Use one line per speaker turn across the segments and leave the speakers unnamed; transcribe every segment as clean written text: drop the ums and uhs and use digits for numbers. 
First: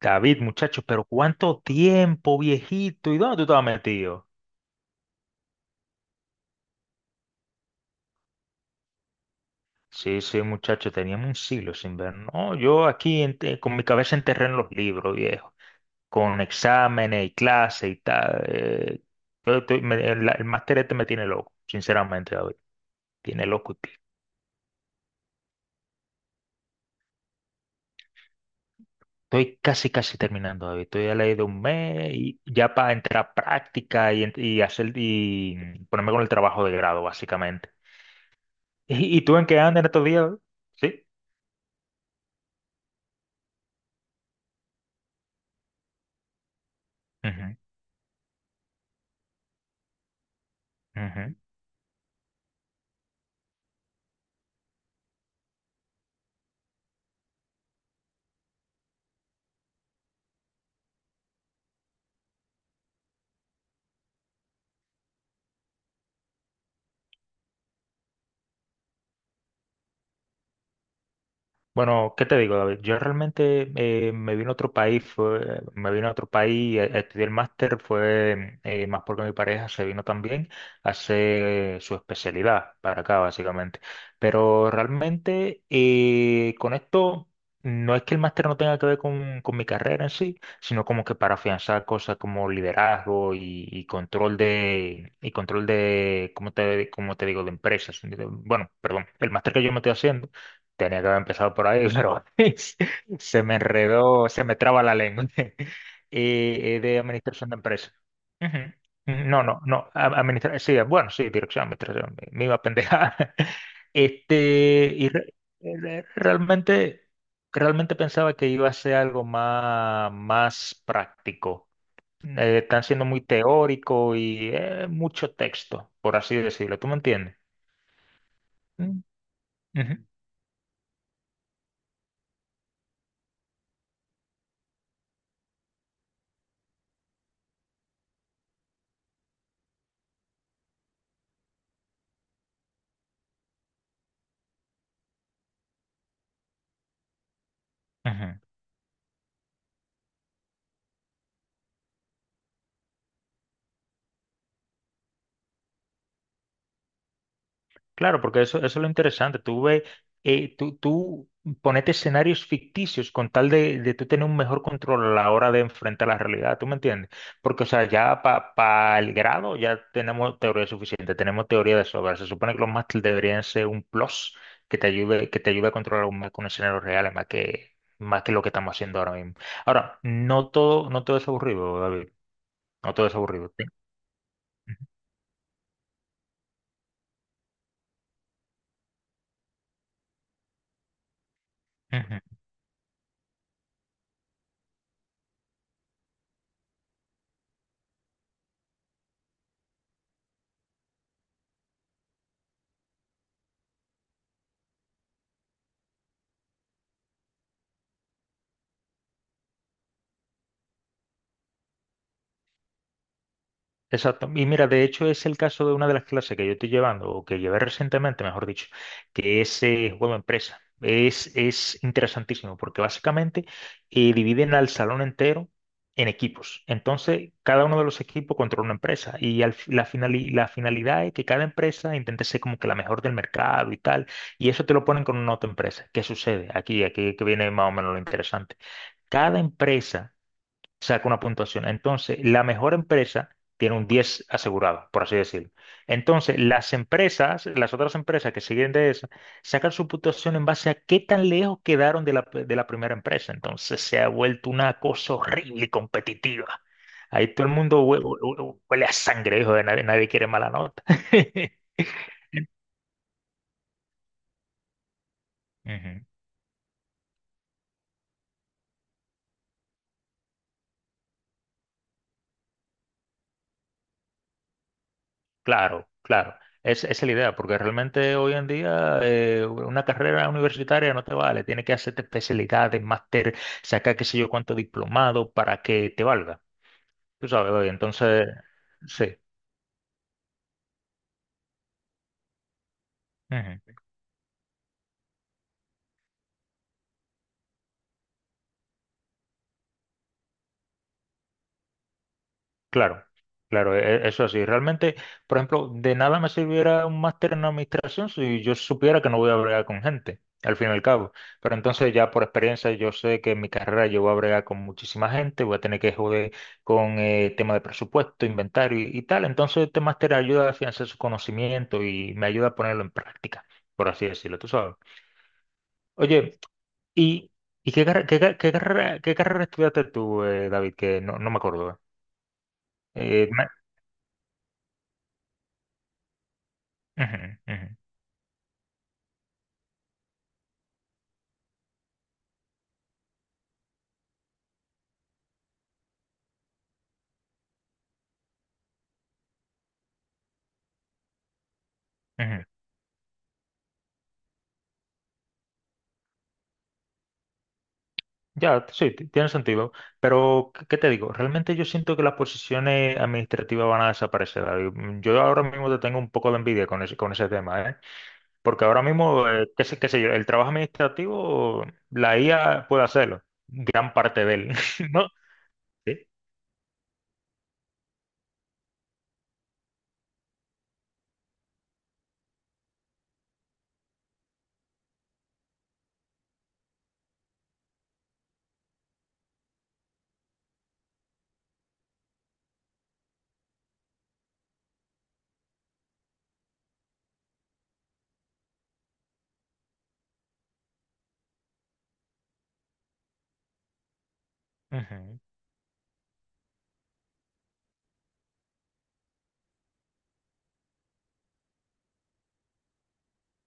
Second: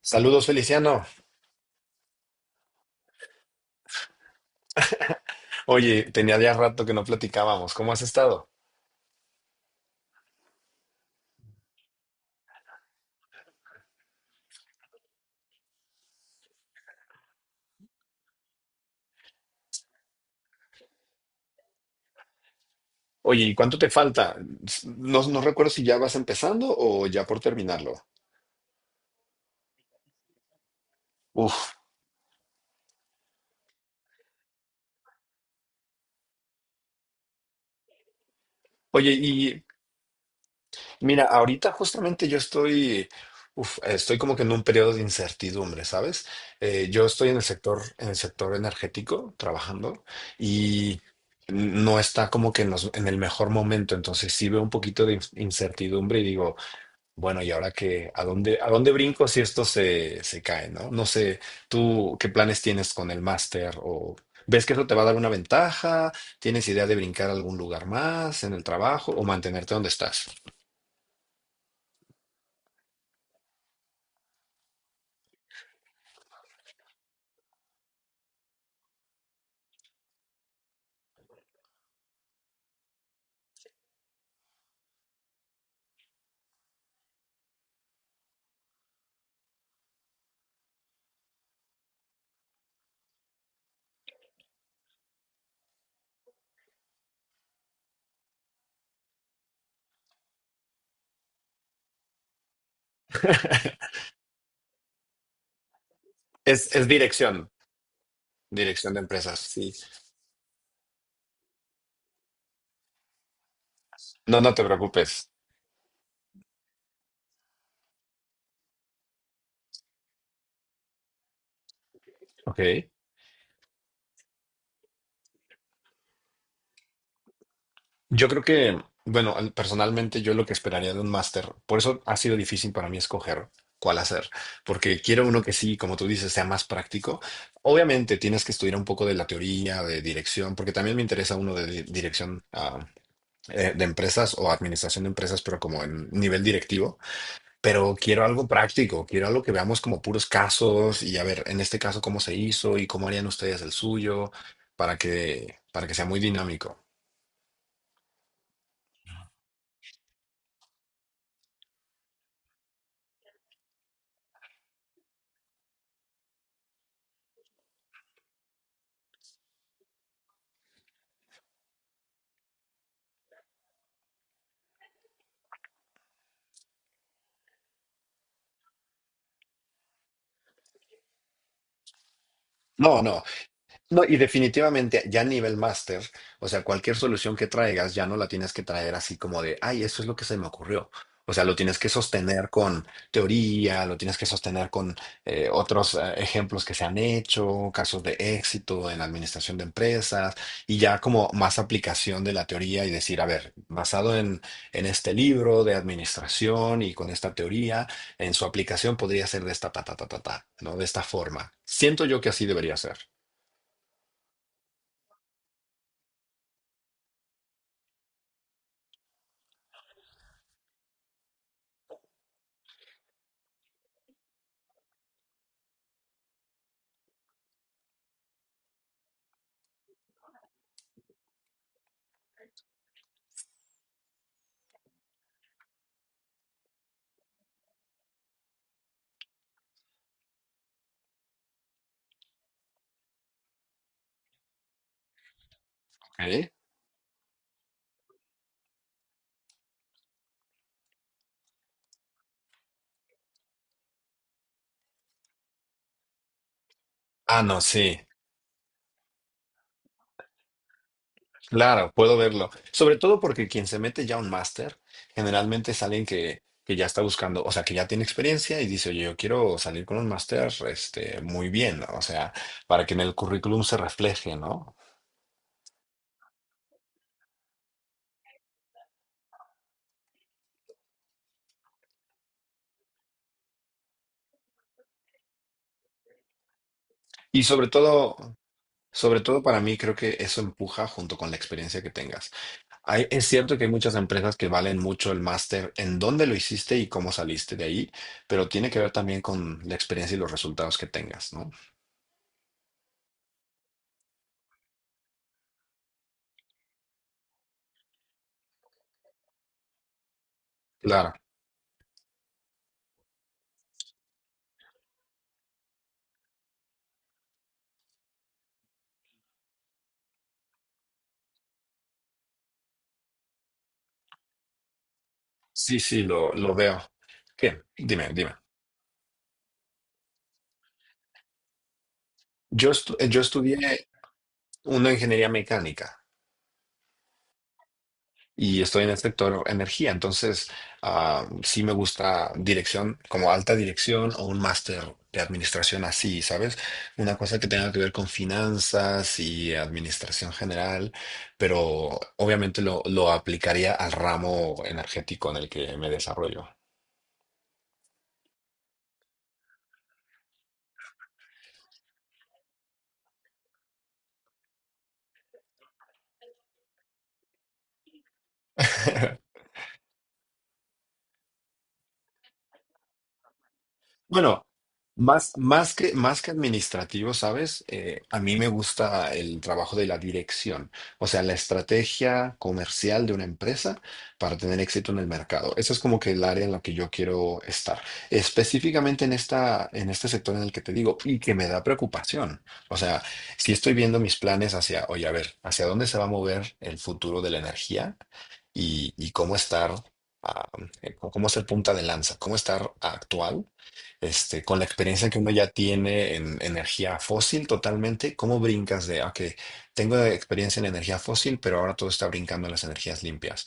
David,
Saludos,
muchacho, pero
Feliciano.
¿cuánto tiempo, viejito? ¿Y dónde tú estabas metido?
Oye, tenía ya rato que no platicábamos. ¿Cómo has estado?
Sí, sí, muchacho, teníamos un siglo sin ver. No, yo aquí con mi cabeza enterré en los libros, viejo, con exámenes y clases y tal. El máster este me tiene loco, sinceramente, David.
Oye,
Tiene
¿y
loco y
cuánto te
pi-
falta? No, no recuerdo si ya vas empezando o ya por terminarlo.
Estoy casi, casi terminando, David. Estoy a la ley de un
Uf.
mes y ya para entrar a práctica y hacer y ponerme con el trabajo de grado, básicamente.
Oye,
¿Y tú en qué
y
andas en estos días, David? Sí.
mira, ahorita justamente yo estoy, estoy como que en un periodo de incertidumbre, ¿sabes? Yo estoy
Ujú,
en el sector energético trabajando y
ujú.
no está como que en, en el mejor momento. Entonces sí veo un poquito de incertidumbre y digo, bueno, y ahora que, a dónde brinco si esto se, se cae, no? No sé, tú qué planes tienes con el máster o ves que eso te va a dar una ventaja, tienes idea de brincar a algún lugar más en el trabajo o mantenerte donde estás.
Bueno, ¿qué te digo, David? Yo realmente me vine a otro país, a estudiar el máster, fue más porque mi pareja se vino también a hacer su especialidad para acá, básicamente. Pero realmente con esto no es que el máster no tenga que ver con mi carrera en sí, sino como que para afianzar cosas como liderazgo y control de, ¿cómo te digo?, de empresas. Bueno, perdón, el máster que yo me estoy haciendo tenía que haber empezado por ahí, pero se me enredó, se me traba la lengua. Y,
Es,
y
es
de
dirección,
administración de empresas. Ujú.
dirección de empresas,
No, no,
sí.
no. Administración, sí, bueno, sí, dirección, administración. Me iba a pendejar.
No, no te
Este, y
preocupes.
re- realmente, realmente pensaba que iba a ser algo más, más práctico. Están
Ok.
siendo muy teórico y mucho texto, por así decirlo. ¿Tú me entiendes?
Yo creo que,
Mm,
bueno,
ujú,
personalmente yo lo que esperaría de un máster, por eso ha sido difícil para mí escoger cuál hacer, porque quiero uno que sí, como tú dices, sea más práctico. Obviamente tienes que estudiar un poco de la teoría, de dirección, porque también me interesa uno de dirección de empresas o administración de empresas, pero como en nivel directivo. Pero quiero
ujú.
algo práctico, quiero algo que veamos como puros casos y a ver, en este caso, cómo se hizo y cómo harían ustedes el suyo para que sea muy dinámico.
Claro, porque eso es lo interesante. Tú ves, tú ponete escenarios ficticios con tal de tú tener un mejor control a la hora de enfrentar la realidad, ¿tú me entiendes? Porque, o sea, ya para el grado ya tenemos teoría suficiente, tenemos teoría de sobra. Se supone que los máster deberían ser un plus que te ayude a controlar con escenarios reales más que lo que estamos haciendo ahora mismo. Ahora, no todo, no todo es aburrido, David. No
No,
todo es
no.
aburrido.
No, y definitivamente ya a nivel máster, o sea, cualquier solución que traigas ya no la tienes que traer así como de, ay, eso es lo que se me ocurrió. O sea, lo tienes que
¿Sí?
sostener con teoría, lo tienes que sostener con otros ejemplos que se han hecho, casos de éxito en la administración de empresas, y ya como más aplicación de la teoría y decir, a ver, basado en este libro de administración y con esta teoría, en su aplicación podría ser de esta, ta, ta, ta, ta, ta, ¿no? De esta forma. Siento yo que así debería ser.
Exacto. Y mira, de hecho es el caso de una de las clases que yo estoy llevando, o que llevé recientemente, mejor dicho, que es juego empresa. Es interesantísimo porque básicamente dividen al salón entero en equipos. Entonces, cada uno de los equipos controla una empresa y al fi- la, finali- la finalidad es que cada empresa intente ser como que la mejor del mercado y tal. Y eso te lo ponen con una otra empresa. ¿Qué sucede? Aquí que viene más o menos lo interesante. Cada empresa saca una puntuación. Entonces, la mejor empresa tiene un 10 asegurado, por así decirlo. Entonces,
¿Ok?
las otras empresas que siguen de esa, sacan su puntuación en base a qué tan lejos quedaron de la primera empresa. Entonces, se ha vuelto una cosa horrible y competitiva. Ahí
Ah,
todo el
no,
mundo
sí,
huele, a sangre, hijo de nadie, nadie quiere mala nota.
claro, puedo verlo. Sobre todo porque quien se mete ya a un máster generalmente es
Ujú.
alguien que ya está buscando, o sea, que ya tiene experiencia y dice, oye, yo quiero salir con un máster, este, muy bien, ¿no? O sea, para que en el currículum se refleje, ¿no?
Claro, claro. Esa es la idea, porque realmente hoy en día una carrera universitaria no te vale. Tienes que hacerte especialidades, máster, sacar qué sé yo cuánto diplomado para que te valga. Tú
Y
sabes, oye, entonces, sí.
sobre todo para mí creo que eso empuja junto con la experiencia que tengas. Es cierto que hay
Ujú.
muchas empresas que valen mucho el máster en dónde lo hiciste y cómo saliste de ahí, pero tiene que ver también con la experiencia y los resultados que tengas, ¿no?
Claro, claro, eso así. Realmente, por ejemplo, de nada me sirviera un máster en administración si yo supiera que no voy a bregar con gente, al fin y al cabo.
Claro.
Pero entonces ya por experiencia yo sé que en mi carrera yo voy a bregar con muchísima gente, voy a tener que joder con tema de presupuesto, inventario y tal. Entonces este máster ayuda a afianzar su conocimiento y me ayuda a ponerlo en práctica, por así decirlo, tú sabes.
Sí, sí,
Oye,
lo veo.
¿y,
Bien,
y qué, carre-
dime,
qué,
dime.
ca- qué carrera estudiaste tú, David? Que no me acuerdo.
Yo, yo
Eh, ma-
estudié una ingeniería mecánica
Ujú, ujú.
y estoy en el sector energía, entonces ah, sí me gusta dirección, como alta dirección o un máster de administración así, ¿sabes? Una cosa que tenga que ver con finanzas y administración general, pero
Ujú.
obviamente lo aplicaría al ramo energético en el que me desarrollo.
Ya, sí, tiene sentido. Pero, ¿qué te digo? Realmente yo siento que las posiciones administrativas van a desaparecer, David. Yo ahora mismo te tengo un poco de envidia con ese tema, ¿eh? Porque ahora mismo, qué sé yo, el trabajo administrativo, la IA puede hacerlo, gran parte de
Bueno,
él, ¿no?
más,
Sí.
más que administrativo, ¿sabes? A mí me gusta el trabajo de la dirección, o sea, la estrategia comercial de una empresa para tener éxito en el mercado. Eso es como que el área en la que yo quiero estar, específicamente en esta, en este sector en el que te digo y que me da preocupación. O sea, si estoy viendo mis planes hacia, oye, a ver, hacia dónde se va a mover el futuro de la energía y cómo estar, ah, cómo ser punta de lanza, cómo estar actual este, con la experiencia
Ujú,
que uno ya tiene en energía fósil totalmente, ¿cómo brincas de, ok, tengo experiencia en energía fósil, pero ahora todo está brincando en las energías limpias?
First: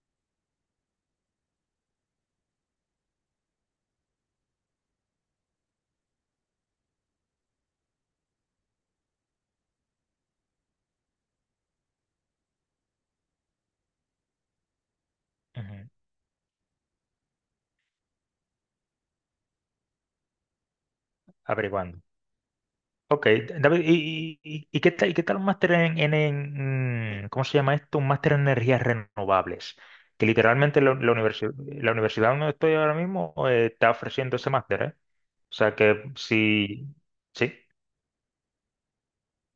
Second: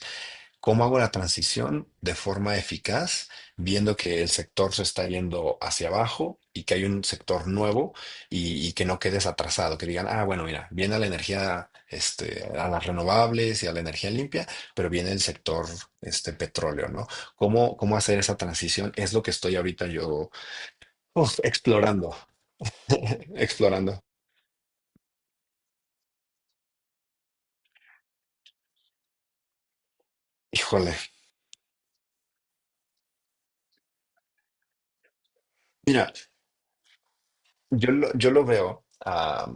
¿Cómo hago la transición de forma eficaz, viendo que el sector se está yendo hacia abajo y que hay un sector nuevo y que no quedes atrasado? Que digan, ah, bueno, mira, viene la energía, este, a las renovables y a la energía limpia, pero viene el sector,
ujú.
este, petróleo, ¿no? ¿Cómo, cómo hacer esa transición? Es lo que estoy ahorita yo uf,
Averiguando.
explorando,
Ok, David,
explorando.
¿y qué tal un máster en, en ¿cómo se llama esto? Un máster en energías renovables, que literalmente la,
Híjole,
la universi- la universidad donde estoy ahora mismo está ofreciendo ese máster, ¿eh? O sea que
mira,
sí, sí,
yo lo, yo lo veo ah,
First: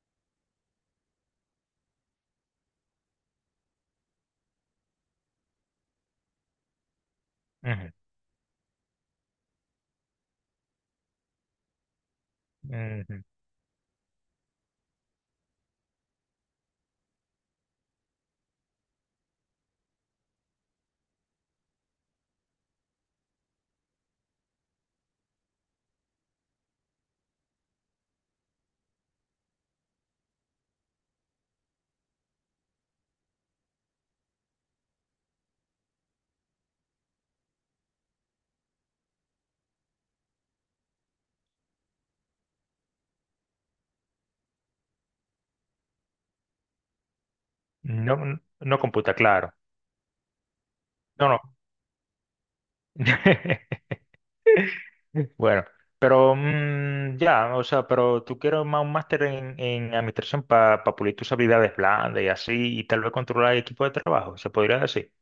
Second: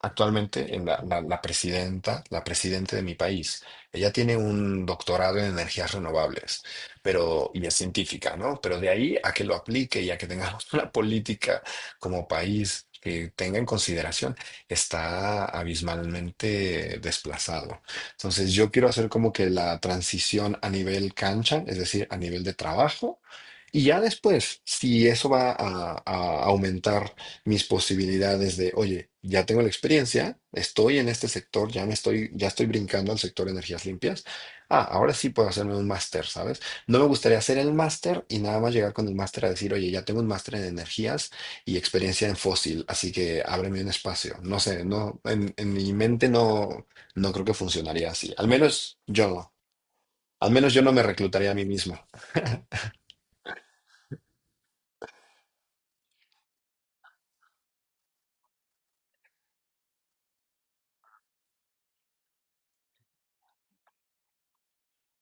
actualmente en la, la presidenta de mi país. Ella tiene un doctorado en energías renovables, pero y es
ujú,
científica, ¿no? Pero de ahí a que lo aplique y a que tengamos una política como país
ujú.
que tenga en consideración, está abismalmente desplazado. Entonces, yo quiero hacer como que la transición a nivel cancha, es decir, a nivel de trabajo. Y ya después, si eso va a aumentar mis posibilidades de, oye, ya tengo la experiencia, estoy en este sector, ya me estoy, ya estoy brincando al sector de energías limpias. Ah, ahora sí puedo hacerme un máster, ¿sabes? No me gustaría hacer el máster y nada más llegar con el máster a decir, oye, ya tengo un máster en energías y experiencia en fósil, así que ábreme un espacio. No sé, no, en mi mente no, no creo que funcionaría
No,
así.
no
Al
no
menos
computa,
yo no.
claro,
Al menos yo no me
no, no.
reclutaría a mí mismo.
Bueno, pero ya, o sea, pero tú quieres más un máster en administración para pulir tus habilidades blandas y así, y tal vez controlar el equipo de trabajo, se podría decir.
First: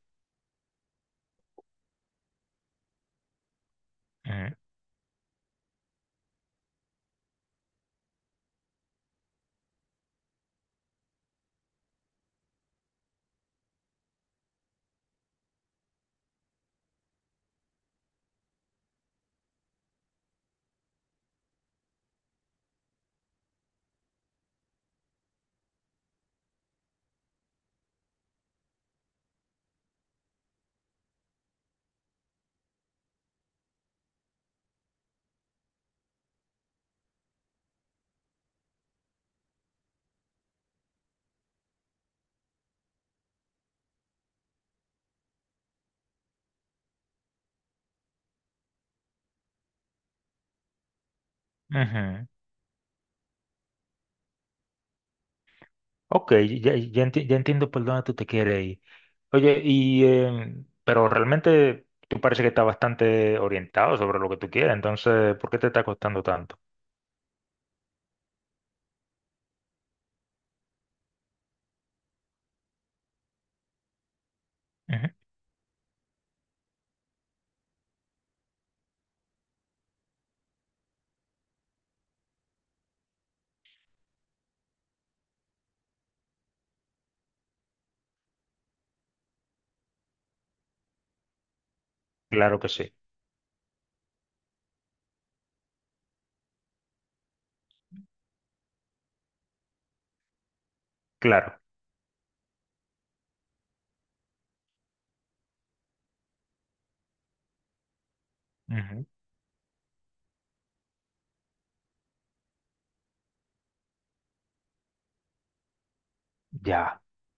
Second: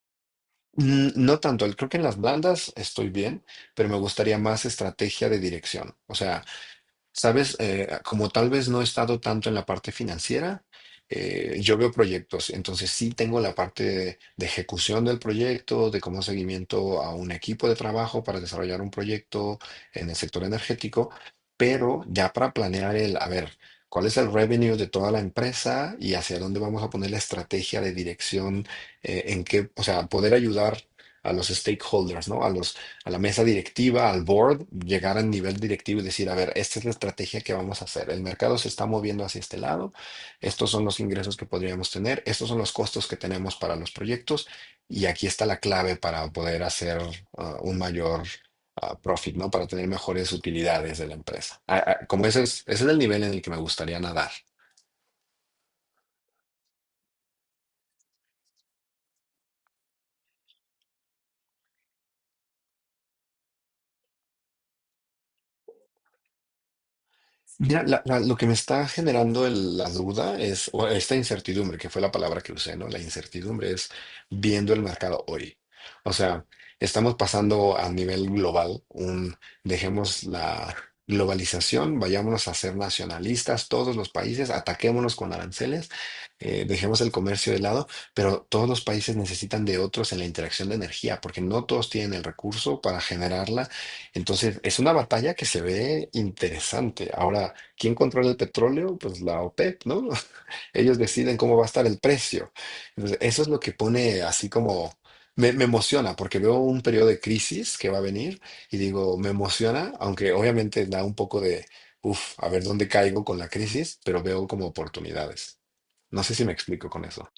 Mm, no tanto, creo que en las blandas estoy bien, pero me gustaría
Ujú,
más estrategia de dirección. O sea, sabes, como tal vez no he estado tanto en la parte financiera, yo veo proyectos, entonces sí tengo la parte de ejecución del proyecto, de cómo seguimiento a un equipo de trabajo para desarrollar un proyecto en el sector energético, pero ya para planear el, a ver, cuál es el revenue de toda la empresa y hacia dónde vamos a poner la estrategia de dirección, en qué, o sea, poder ayudar a los stakeholders, ¿no? A los a la mesa directiva, al board, llegar al nivel directivo y decir, a ver, esta es la estrategia que vamos a hacer. El mercado se está moviendo hacia este lado, estos son los ingresos que podríamos tener, estos son los costos que tenemos para los proyectos y aquí está la clave para poder hacer ah, un mayor ah, profit, ¿no? Para tener mejores utilidades de la empresa. Ah, ah,
ujú.
como ese es el nivel en el que me gustaría nadar.
Ok, ya entiendo por dónde tú te quieres ir. Oye, pero realmente tú parece que estás bastante orientado sobre lo que tú quieres, entonces, ¿por qué te está costando tanto?
Mira, lo que me está generando la duda es, o esta incertidumbre, que fue la palabra que usé, ¿no? La incertidumbre es viendo el
Ujú.
mercado hoy. O sea, estamos pasando a nivel global, un, dejemos la globalización, vayámonos a ser nacionalistas, todos los países, ataquémonos con aranceles, dejemos el comercio de lado, pero todos los países necesitan de otros en la interacción de energía, porque no todos tienen el
Claro que
recurso
sí,
para generarla entonces, es una batalla que se ve interesante. Ahora, ¿quién controla el petróleo? Pues la OPEP, ¿no? Ellos deciden cómo
claro.
va a estar el precio. Entonces, eso es lo que pone así como... Me emociona porque veo un periodo de crisis que va a venir y
Ujú.
digo, me emociona, aunque obviamente da un poco de, uff, a ver dónde caigo con la crisis, pero veo como oportunidades. No sé si me explico
Ya.
con eso.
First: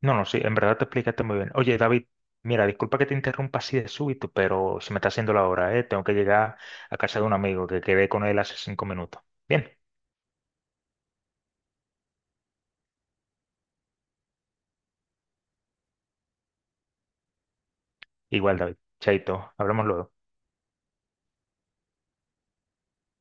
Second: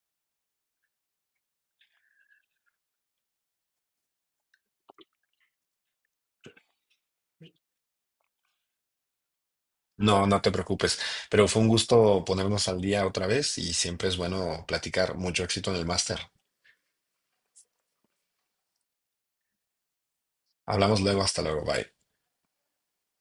No, no, sí, en verdad te explicaste muy bien. Oye, David, mira, disculpa que te interrumpa así de súbito, pero se me está haciendo la hora, ¿eh? Tengo que llegar a casa de un amigo que quedé con él hace 5 minutos. Bien,
No, no te preocupes, pero fue un gusto ponernos al día otra vez y siempre es bueno platicar. Mucho éxito en el máster.
igual, David. Chaito, hablamos luego.
Hablamos luego, hasta luego, bye.